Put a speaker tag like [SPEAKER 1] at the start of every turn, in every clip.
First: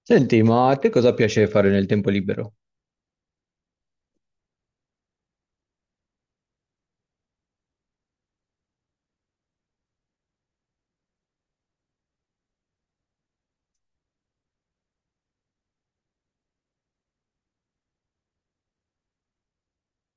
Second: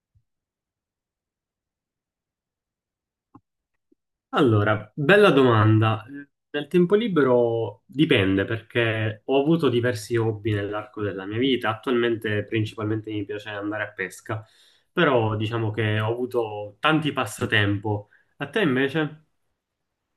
[SPEAKER 1] Senti, ma a te cosa piace fare nel tempo libero?
[SPEAKER 2] Allora, bella domanda. Nel tempo libero dipende perché ho avuto diversi hobby nell'arco della mia vita. Attualmente principalmente mi piace andare a pesca, però diciamo che ho avuto tanti passatempo. A te invece?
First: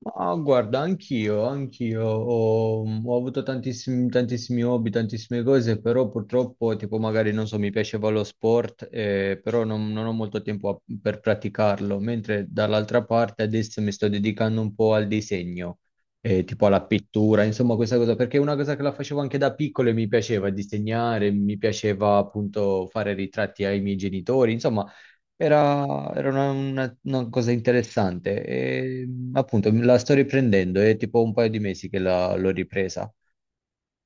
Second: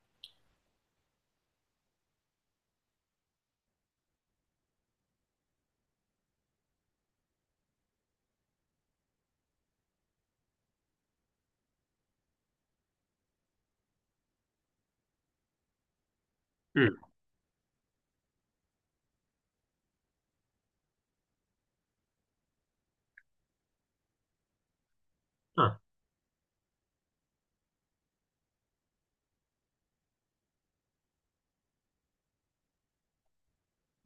[SPEAKER 1] Ma guarda, anch'io ho, ho avuto tantissimi hobby, tantissime cose, però purtroppo, tipo magari, non so, mi piaceva lo sport, però non ho molto tempo per praticarlo, mentre dall'altra parte adesso mi sto dedicando un po' al disegno, tipo alla
[SPEAKER 2] Mm.
[SPEAKER 1] pittura, insomma questa cosa, perché è una cosa che la facevo anche da piccolo e mi piaceva disegnare, mi piaceva appunto fare ritratti ai miei genitori, insomma.
[SPEAKER 2] Ah,
[SPEAKER 1] Una cosa interessante. E, appunto, la sto riprendendo, è tipo un paio di mesi che l'ho ripresa.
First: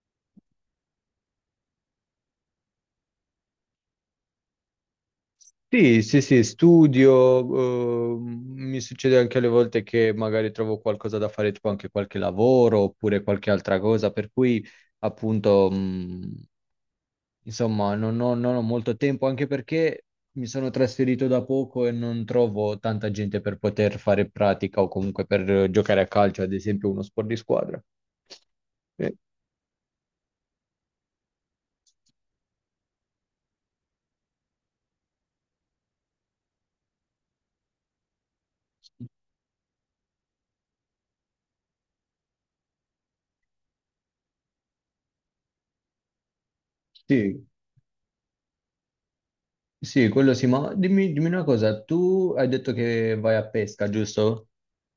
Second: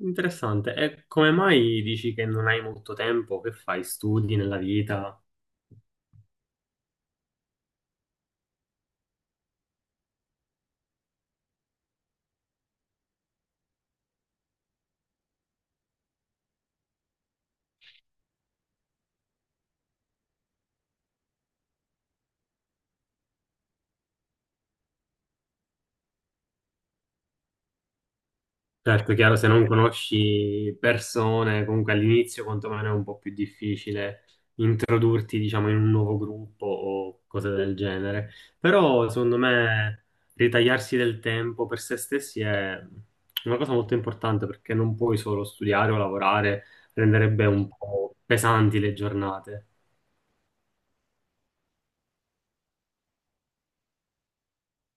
[SPEAKER 2] interessante. E come mai dici che non hai molto tempo? Che fai? Studi nella vita?
[SPEAKER 1] Sì, sì, sì, studio, mi succede anche alle volte che magari trovo qualcosa da fare, tipo anche qualche lavoro oppure qualche altra cosa, per cui appunto insomma, non ho molto tempo, anche perché mi sono trasferito da poco e non trovo tanta gente per poter fare pratica o comunque per giocare a calcio, ad esempio uno sport di squadra. Eh,
[SPEAKER 2] Certo, chiaro, se non conosci persone, comunque all'inizio quantomeno è un po' più difficile introdurti, diciamo, in un nuovo gruppo o cose del genere. Però, secondo me, ritagliarsi del tempo per se stessi è una cosa molto importante perché non puoi solo studiare o lavorare,
[SPEAKER 1] Sì,
[SPEAKER 2] renderebbe un po' pesanti le giornate.
[SPEAKER 1] sì, quello sì, ma dimmi una cosa, tu hai detto che vai a pesca, giusto?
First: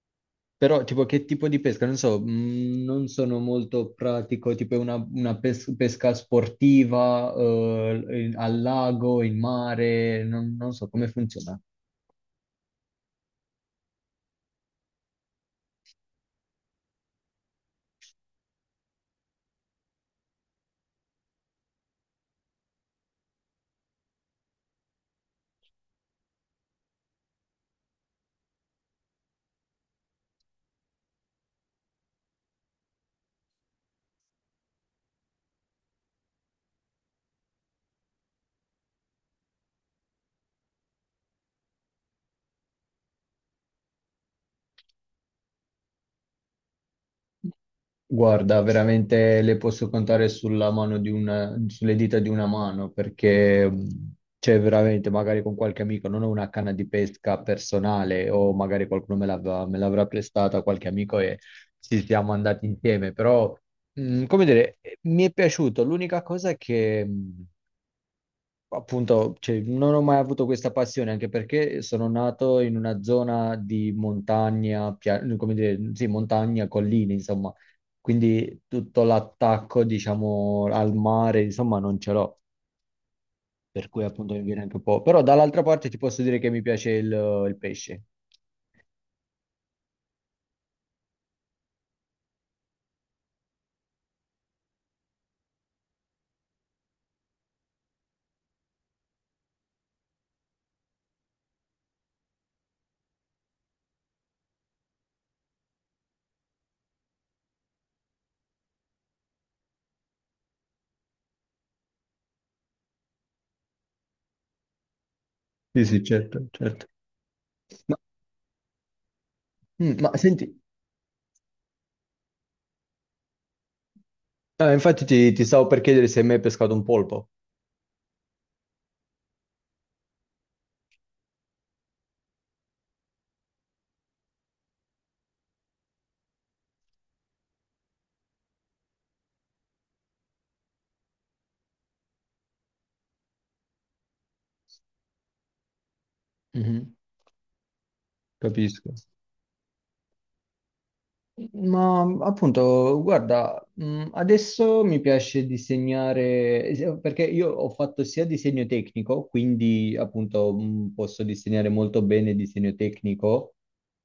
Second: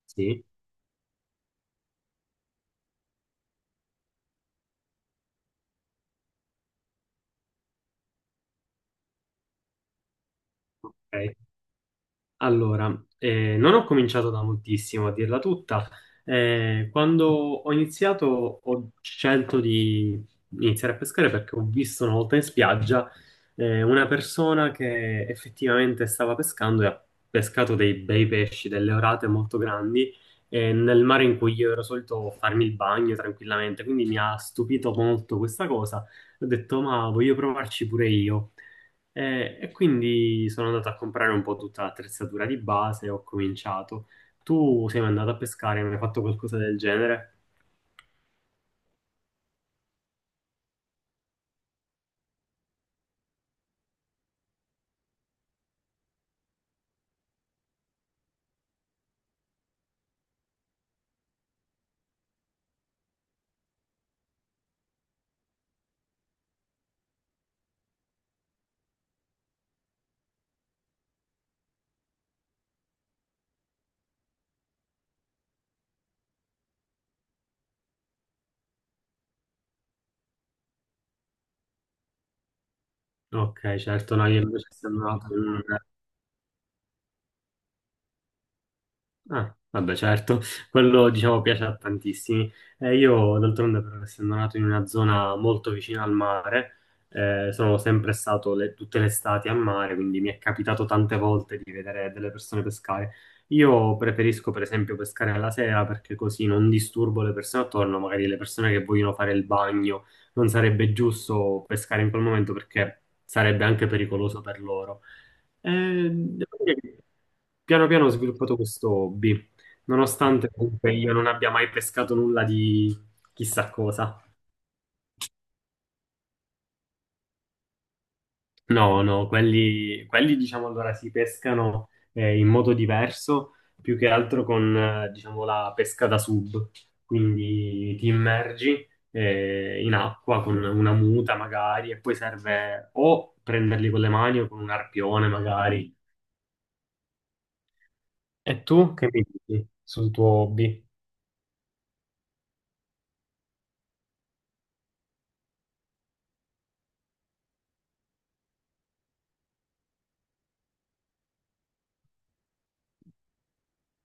[SPEAKER 2] Sì,
[SPEAKER 1] Però tipo che tipo di pesca? Non so, non sono molto pratico, tipo è una pes- pesca sportiva, al lago, in mare, non so come
[SPEAKER 2] ok.
[SPEAKER 1] funziona.
[SPEAKER 2] Allora, non ho cominciato da moltissimo, a dirla tutta. Quando ho iniziato ho scelto di iniziare a pescare perché ho visto una volta in spiaggia una persona che effettivamente stava pescando e ha pescato dei bei pesci, delle orate molto grandi, nel mare in cui io ero solito farmi il bagno tranquillamente. Quindi mi ha stupito molto questa cosa. Ho detto, ma voglio provarci pure io. E quindi sono andato a comprare un po' tutta l'attrezzatura di base e ho cominciato. Tu sei mai andato a pescare, mi hai fatto qualcosa del genere?
[SPEAKER 1] Guarda, veramente le posso contare sulla mano di una, sulle dita di una mano, perché c'è veramente, magari con qualche amico, non ho una canna di pesca personale o magari qualcuno me l'avrà prestata, qualche amico, e ci siamo andati insieme, però, come dire, mi è piaciuto. L'unica cosa è che appunto, cioè, non ho mai avuto questa passione, anche perché sono nato in una zona di montagna, come dire, sì, montagna, colline, insomma. Quindi tutto l'attacco, diciamo, al mare, insomma, non ce l'ho.
[SPEAKER 2] Ok,
[SPEAKER 1] Per cui
[SPEAKER 2] certo, no,
[SPEAKER 1] appunto mi
[SPEAKER 2] io
[SPEAKER 1] viene
[SPEAKER 2] invece
[SPEAKER 1] anche un po'.
[SPEAKER 2] sono
[SPEAKER 1] Però
[SPEAKER 2] andato.
[SPEAKER 1] dall'altra parte ti posso dire che mi piace il pesce.
[SPEAKER 2] Ah, vabbè, certo, quello diciamo piace a tantissimi. Io d'altronde, per essendo nato in una zona molto vicina al mare, sono sempre stato tutte le estati a mare, quindi mi è capitato tante volte di vedere delle persone pescare. Io preferisco, per esempio, pescare alla sera perché così non disturbo le persone attorno, magari le persone che vogliono fare il bagno. Non sarebbe giusto pescare in quel momento perché sarebbe anche pericoloso per loro.
[SPEAKER 1] Sì, sì, certo,
[SPEAKER 2] Devo dire
[SPEAKER 1] certo.
[SPEAKER 2] che piano
[SPEAKER 1] Ma,
[SPEAKER 2] piano ho sviluppato questo hobby,
[SPEAKER 1] ma
[SPEAKER 2] nonostante
[SPEAKER 1] senti,
[SPEAKER 2] comunque io non abbia mai pescato nulla di chissà cosa.
[SPEAKER 1] infatti ti stavo per chiedere se hai mai pescato un polpo.
[SPEAKER 2] No, no, quelli, diciamo allora si pescano in modo diverso, più che altro con diciamo la pesca da sub, quindi ti immergi in acqua con una muta magari e poi serve o prenderli con le mani o con un arpione magari.
[SPEAKER 1] Mhm.
[SPEAKER 2] E
[SPEAKER 1] Capisco.
[SPEAKER 2] tu che mi dici sul tuo hobby?
[SPEAKER 1] Ma appunto, guarda, adesso mi piace disegnare, perché io ho fatto sia disegno tecnico, quindi appunto posso disegnare molto bene disegno tecnico,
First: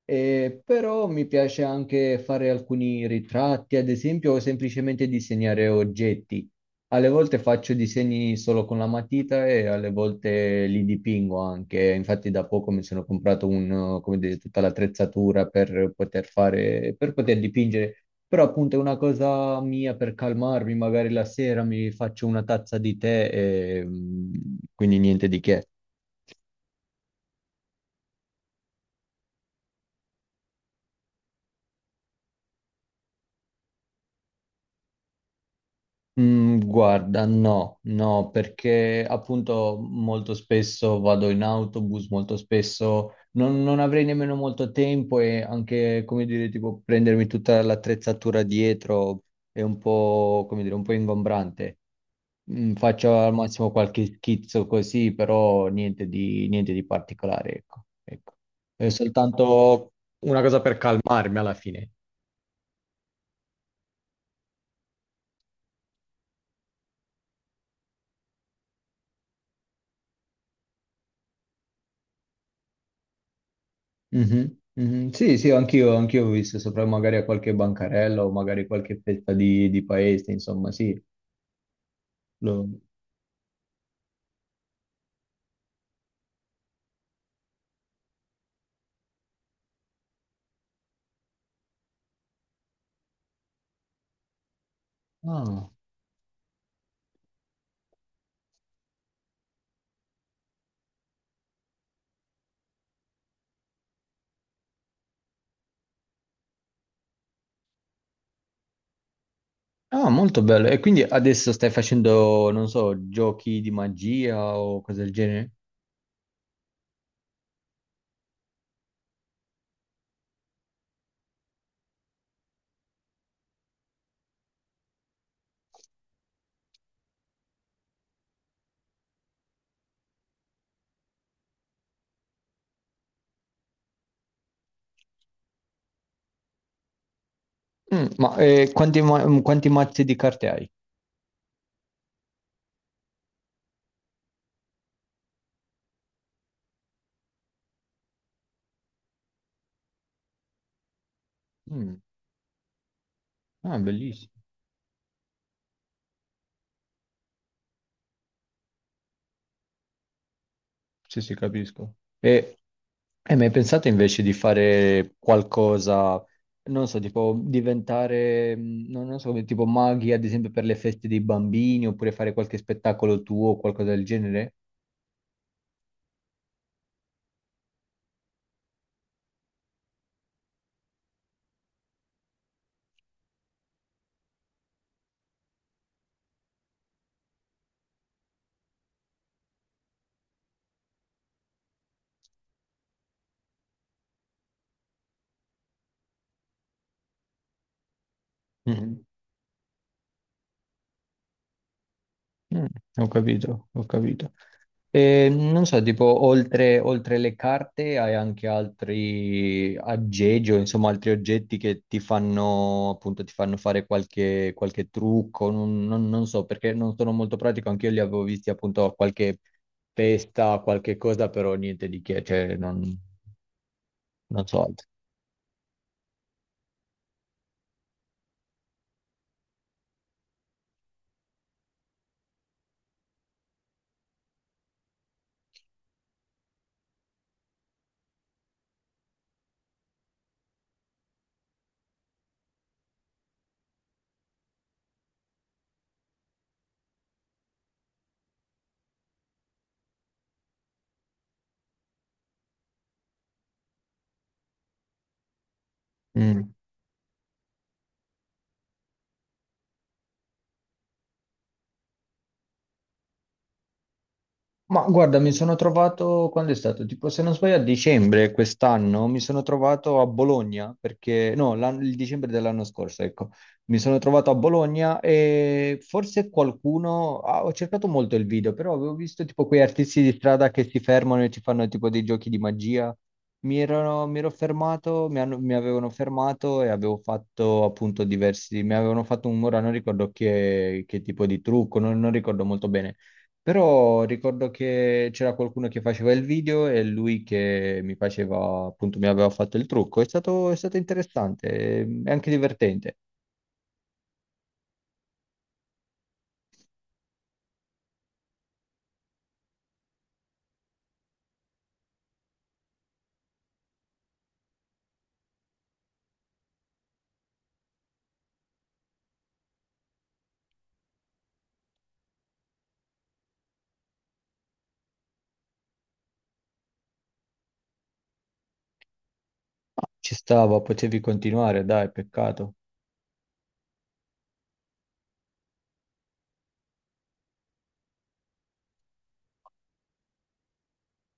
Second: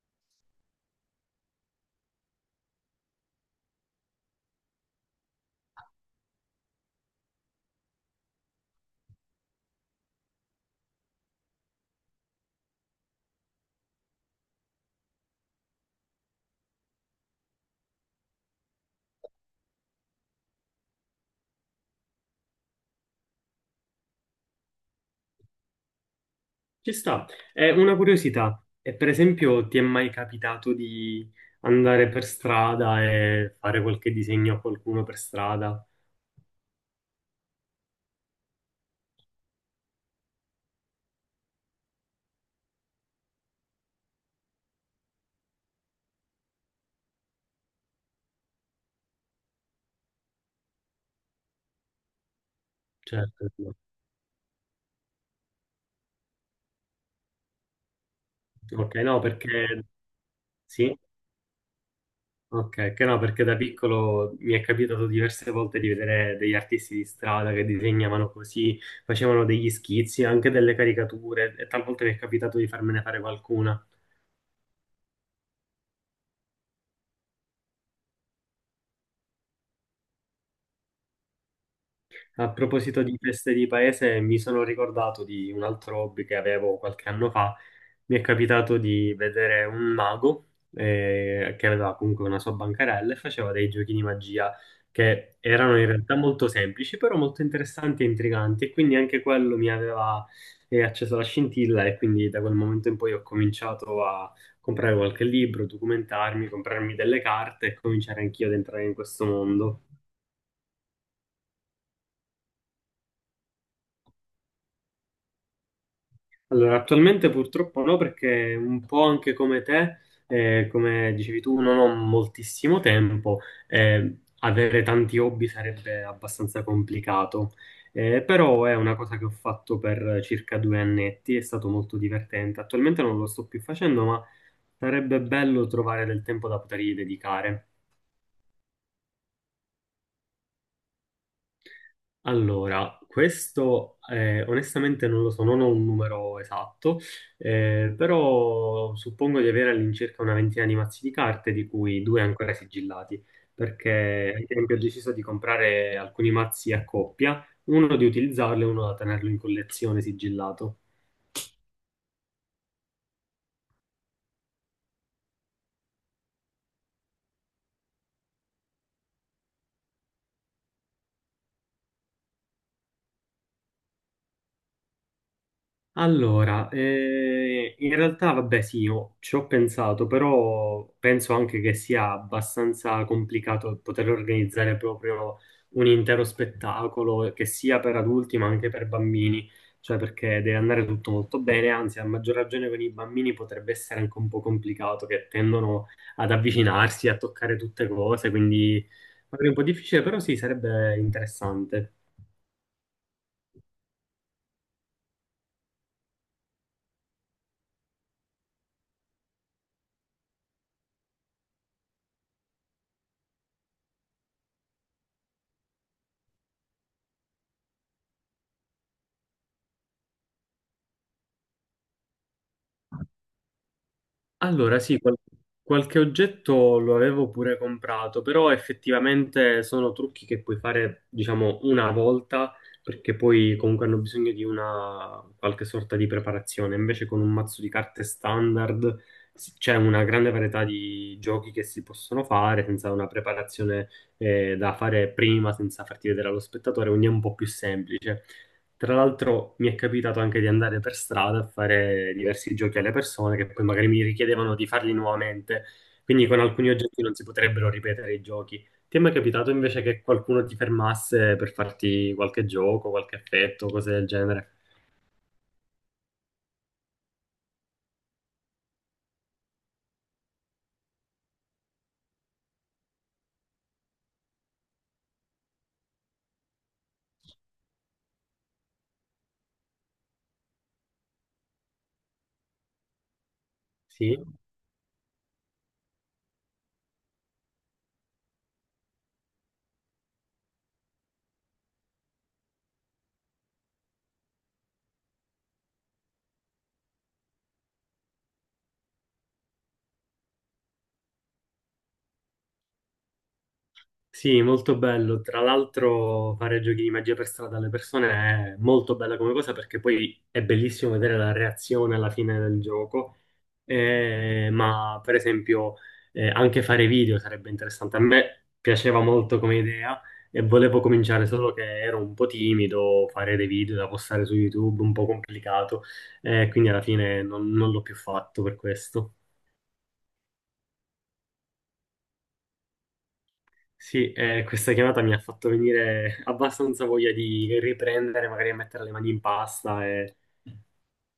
[SPEAKER 1] però mi piace anche fare alcuni ritratti, ad esempio, o semplicemente disegnare oggetti. Alle volte faccio disegni solo con la matita e alle volte li dipingo anche. Infatti da poco mi sono comprato come dire, tutta l'attrezzatura per per poter dipingere. Però appunto è una cosa mia per calmarmi, magari la sera mi faccio una tazza di tè e mm, quindi niente di che.
[SPEAKER 2] Ci sta. È una curiosità. E per esempio, ti è mai capitato di andare per strada e fare qualche disegno a qualcuno per strada?
[SPEAKER 1] Mm, guarda, no, no, perché appunto molto spesso vado in autobus, molto spesso non avrei nemmeno molto tempo, e anche, come dire, tipo prendermi tutta l'attrezzatura dietro è un po', come dire, un po' ingombrante. Mm, faccio al massimo
[SPEAKER 2] Certo.
[SPEAKER 1] qualche schizzo così, però niente di particolare, ecco, ecco. È
[SPEAKER 2] Ok, no, perché
[SPEAKER 1] soltanto una cosa per
[SPEAKER 2] sì.
[SPEAKER 1] calmarmi alla fine.
[SPEAKER 2] Ok, che no, perché da piccolo mi è capitato diverse volte di vedere degli artisti di strada che disegnavano così, facevano degli schizzi, anche delle caricature, e talvolta mi è capitato di farmene fare qualcuna.
[SPEAKER 1] Mhm, mhm. Sì, sì, anch'io ho visto sopra magari a qualche bancarella o magari qualche fetta di paese, insomma, sì.
[SPEAKER 2] A
[SPEAKER 1] Lo-
[SPEAKER 2] proposito di feste di paese, mi sono ricordato di un altro hobby che avevo qualche anno fa. Mi è capitato di vedere un mago che aveva comunque una sua bancarella e faceva dei giochi di magia che
[SPEAKER 1] ah.
[SPEAKER 2] erano in realtà molto semplici, però molto interessanti e intriganti, e quindi anche quello mi aveva acceso la scintilla e quindi da quel momento in poi ho cominciato a comprare qualche libro, documentarmi, comprarmi delle carte e cominciare anch'io ad entrare in questo mondo.
[SPEAKER 1] Ah, molto bello. E quindi adesso stai facendo, non so, giochi di magia o cose del genere?
[SPEAKER 2] Allora, attualmente purtroppo no, perché un po' anche come te, come dicevi tu, non ho moltissimo tempo, avere tanti hobby sarebbe abbastanza complicato. Però è una cosa che ho fatto per circa due annetti, è stato molto divertente. Attualmente non lo sto più facendo, ma sarebbe bello trovare del tempo da potergli dedicare.
[SPEAKER 1] Mm, ma quanti mazzi di carte hai?
[SPEAKER 2] Allora, questo onestamente non lo so, non ho un numero esatto, però suppongo di avere all'incirca una ventina di mazzi di carte, di
[SPEAKER 1] Mm,
[SPEAKER 2] cui due ancora sigillati,
[SPEAKER 1] ah, bellissimo.
[SPEAKER 2] perché ad esempio ho deciso di comprare alcuni mazzi a coppia, uno di utilizzarlo e uno da tenerlo in collezione sigillato.
[SPEAKER 1] Sì, sì, capisco. E hai mai pensato invece di fare qualcosa, non so, tipo diventare, non so, come tipo maghi, ad esempio per le feste dei bambini, oppure fare qualche spettacolo tuo o qualcosa del genere?
[SPEAKER 2] Allora, in realtà vabbè sì, io ci ho pensato, però penso anche che sia abbastanza complicato poter organizzare proprio un intero spettacolo che sia per adulti ma anche per bambini, cioè perché deve andare tutto molto bene, anzi a maggior ragione con i bambini potrebbe essere anche un po' complicato, che tendono ad avvicinarsi, a toccare tutte cose, quindi
[SPEAKER 1] Mhm.
[SPEAKER 2] magari un po' difficile, però sì, sarebbe interessante.
[SPEAKER 1] Mm, ho capito, ho capito. E, non so, tipo, oltre le carte hai anche altri aggeggi, o insomma, altri oggetti che ti fanno, appunto, ti fanno fare qualche trucco, non so, perché non sono molto pratico, anch'io li avevo visti appunto a qualche festa, qualche cosa, però niente di che, cioè, non, non so
[SPEAKER 2] Allora,
[SPEAKER 1] altro.
[SPEAKER 2] sì, qualche oggetto lo avevo pure comprato, però effettivamente sono trucchi che puoi fare, diciamo, una volta, perché poi comunque hanno bisogno di una qualche sorta di preparazione. Invece con un mazzo di carte standard c'è una grande varietà di giochi che si possono fare senza una preparazione da fare prima, senza farti vedere allo spettatore, quindi è un po' più semplice. Tra l'altro mi è capitato anche di andare per strada a fare diversi giochi alle persone che poi magari mi richiedevano di farli nuovamente, quindi con
[SPEAKER 1] Mm.
[SPEAKER 2] alcuni oggetti non si potrebbero ripetere i giochi. Ti è mai capitato invece che qualcuno ti fermasse per farti qualche gioco, qualche effetto, cose del genere?
[SPEAKER 1] Ma guarda, mi sono trovato, quando è stato? Tipo, se non sbaglio, a dicembre quest'anno mi sono trovato a Bologna, perché no, il dicembre dell'anno scorso, ecco, mi sono trovato a Bologna e forse qualcuno, ah, ho cercato molto il video, però avevo visto tipo quei artisti di strada che si fermano e ci fanno tipo dei giochi di magia.
[SPEAKER 2] Sì,
[SPEAKER 1] Mi ero fermato, mi avevano fermato, e avevo fatto appunto diversi, mi avevano fatto un, ora non ricordo che tipo di trucco, non non ricordo molto bene, però ricordo che c'era qualcuno che faceva il video e lui che mi faceva, appunto, mi aveva fatto il trucco. È stato interessante e anche divertente.
[SPEAKER 2] sì, molto bello. Tra l'altro fare giochi di magia per strada alle persone è molto bella come cosa perché poi è bellissimo vedere la reazione alla fine del gioco. Ma per esempio anche fare video sarebbe interessante. A me piaceva molto come idea e volevo cominciare, solo che ero un po' timido, fare dei video da postare su YouTube, un po' complicato, quindi alla fine non l'ho più fatto per questo.
[SPEAKER 1] Ma ci stava, potevi continuare, dai, peccato.
[SPEAKER 2] Sì, questa chiamata mi ha fatto venire abbastanza voglia di riprendere, magari a mettere le mani in pasta e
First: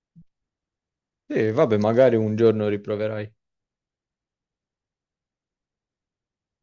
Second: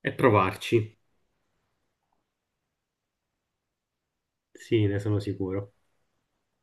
[SPEAKER 2] provarci.
[SPEAKER 1] E vabbè, magari un giorno riproverai.
[SPEAKER 2] Sì, ne sono sicuro.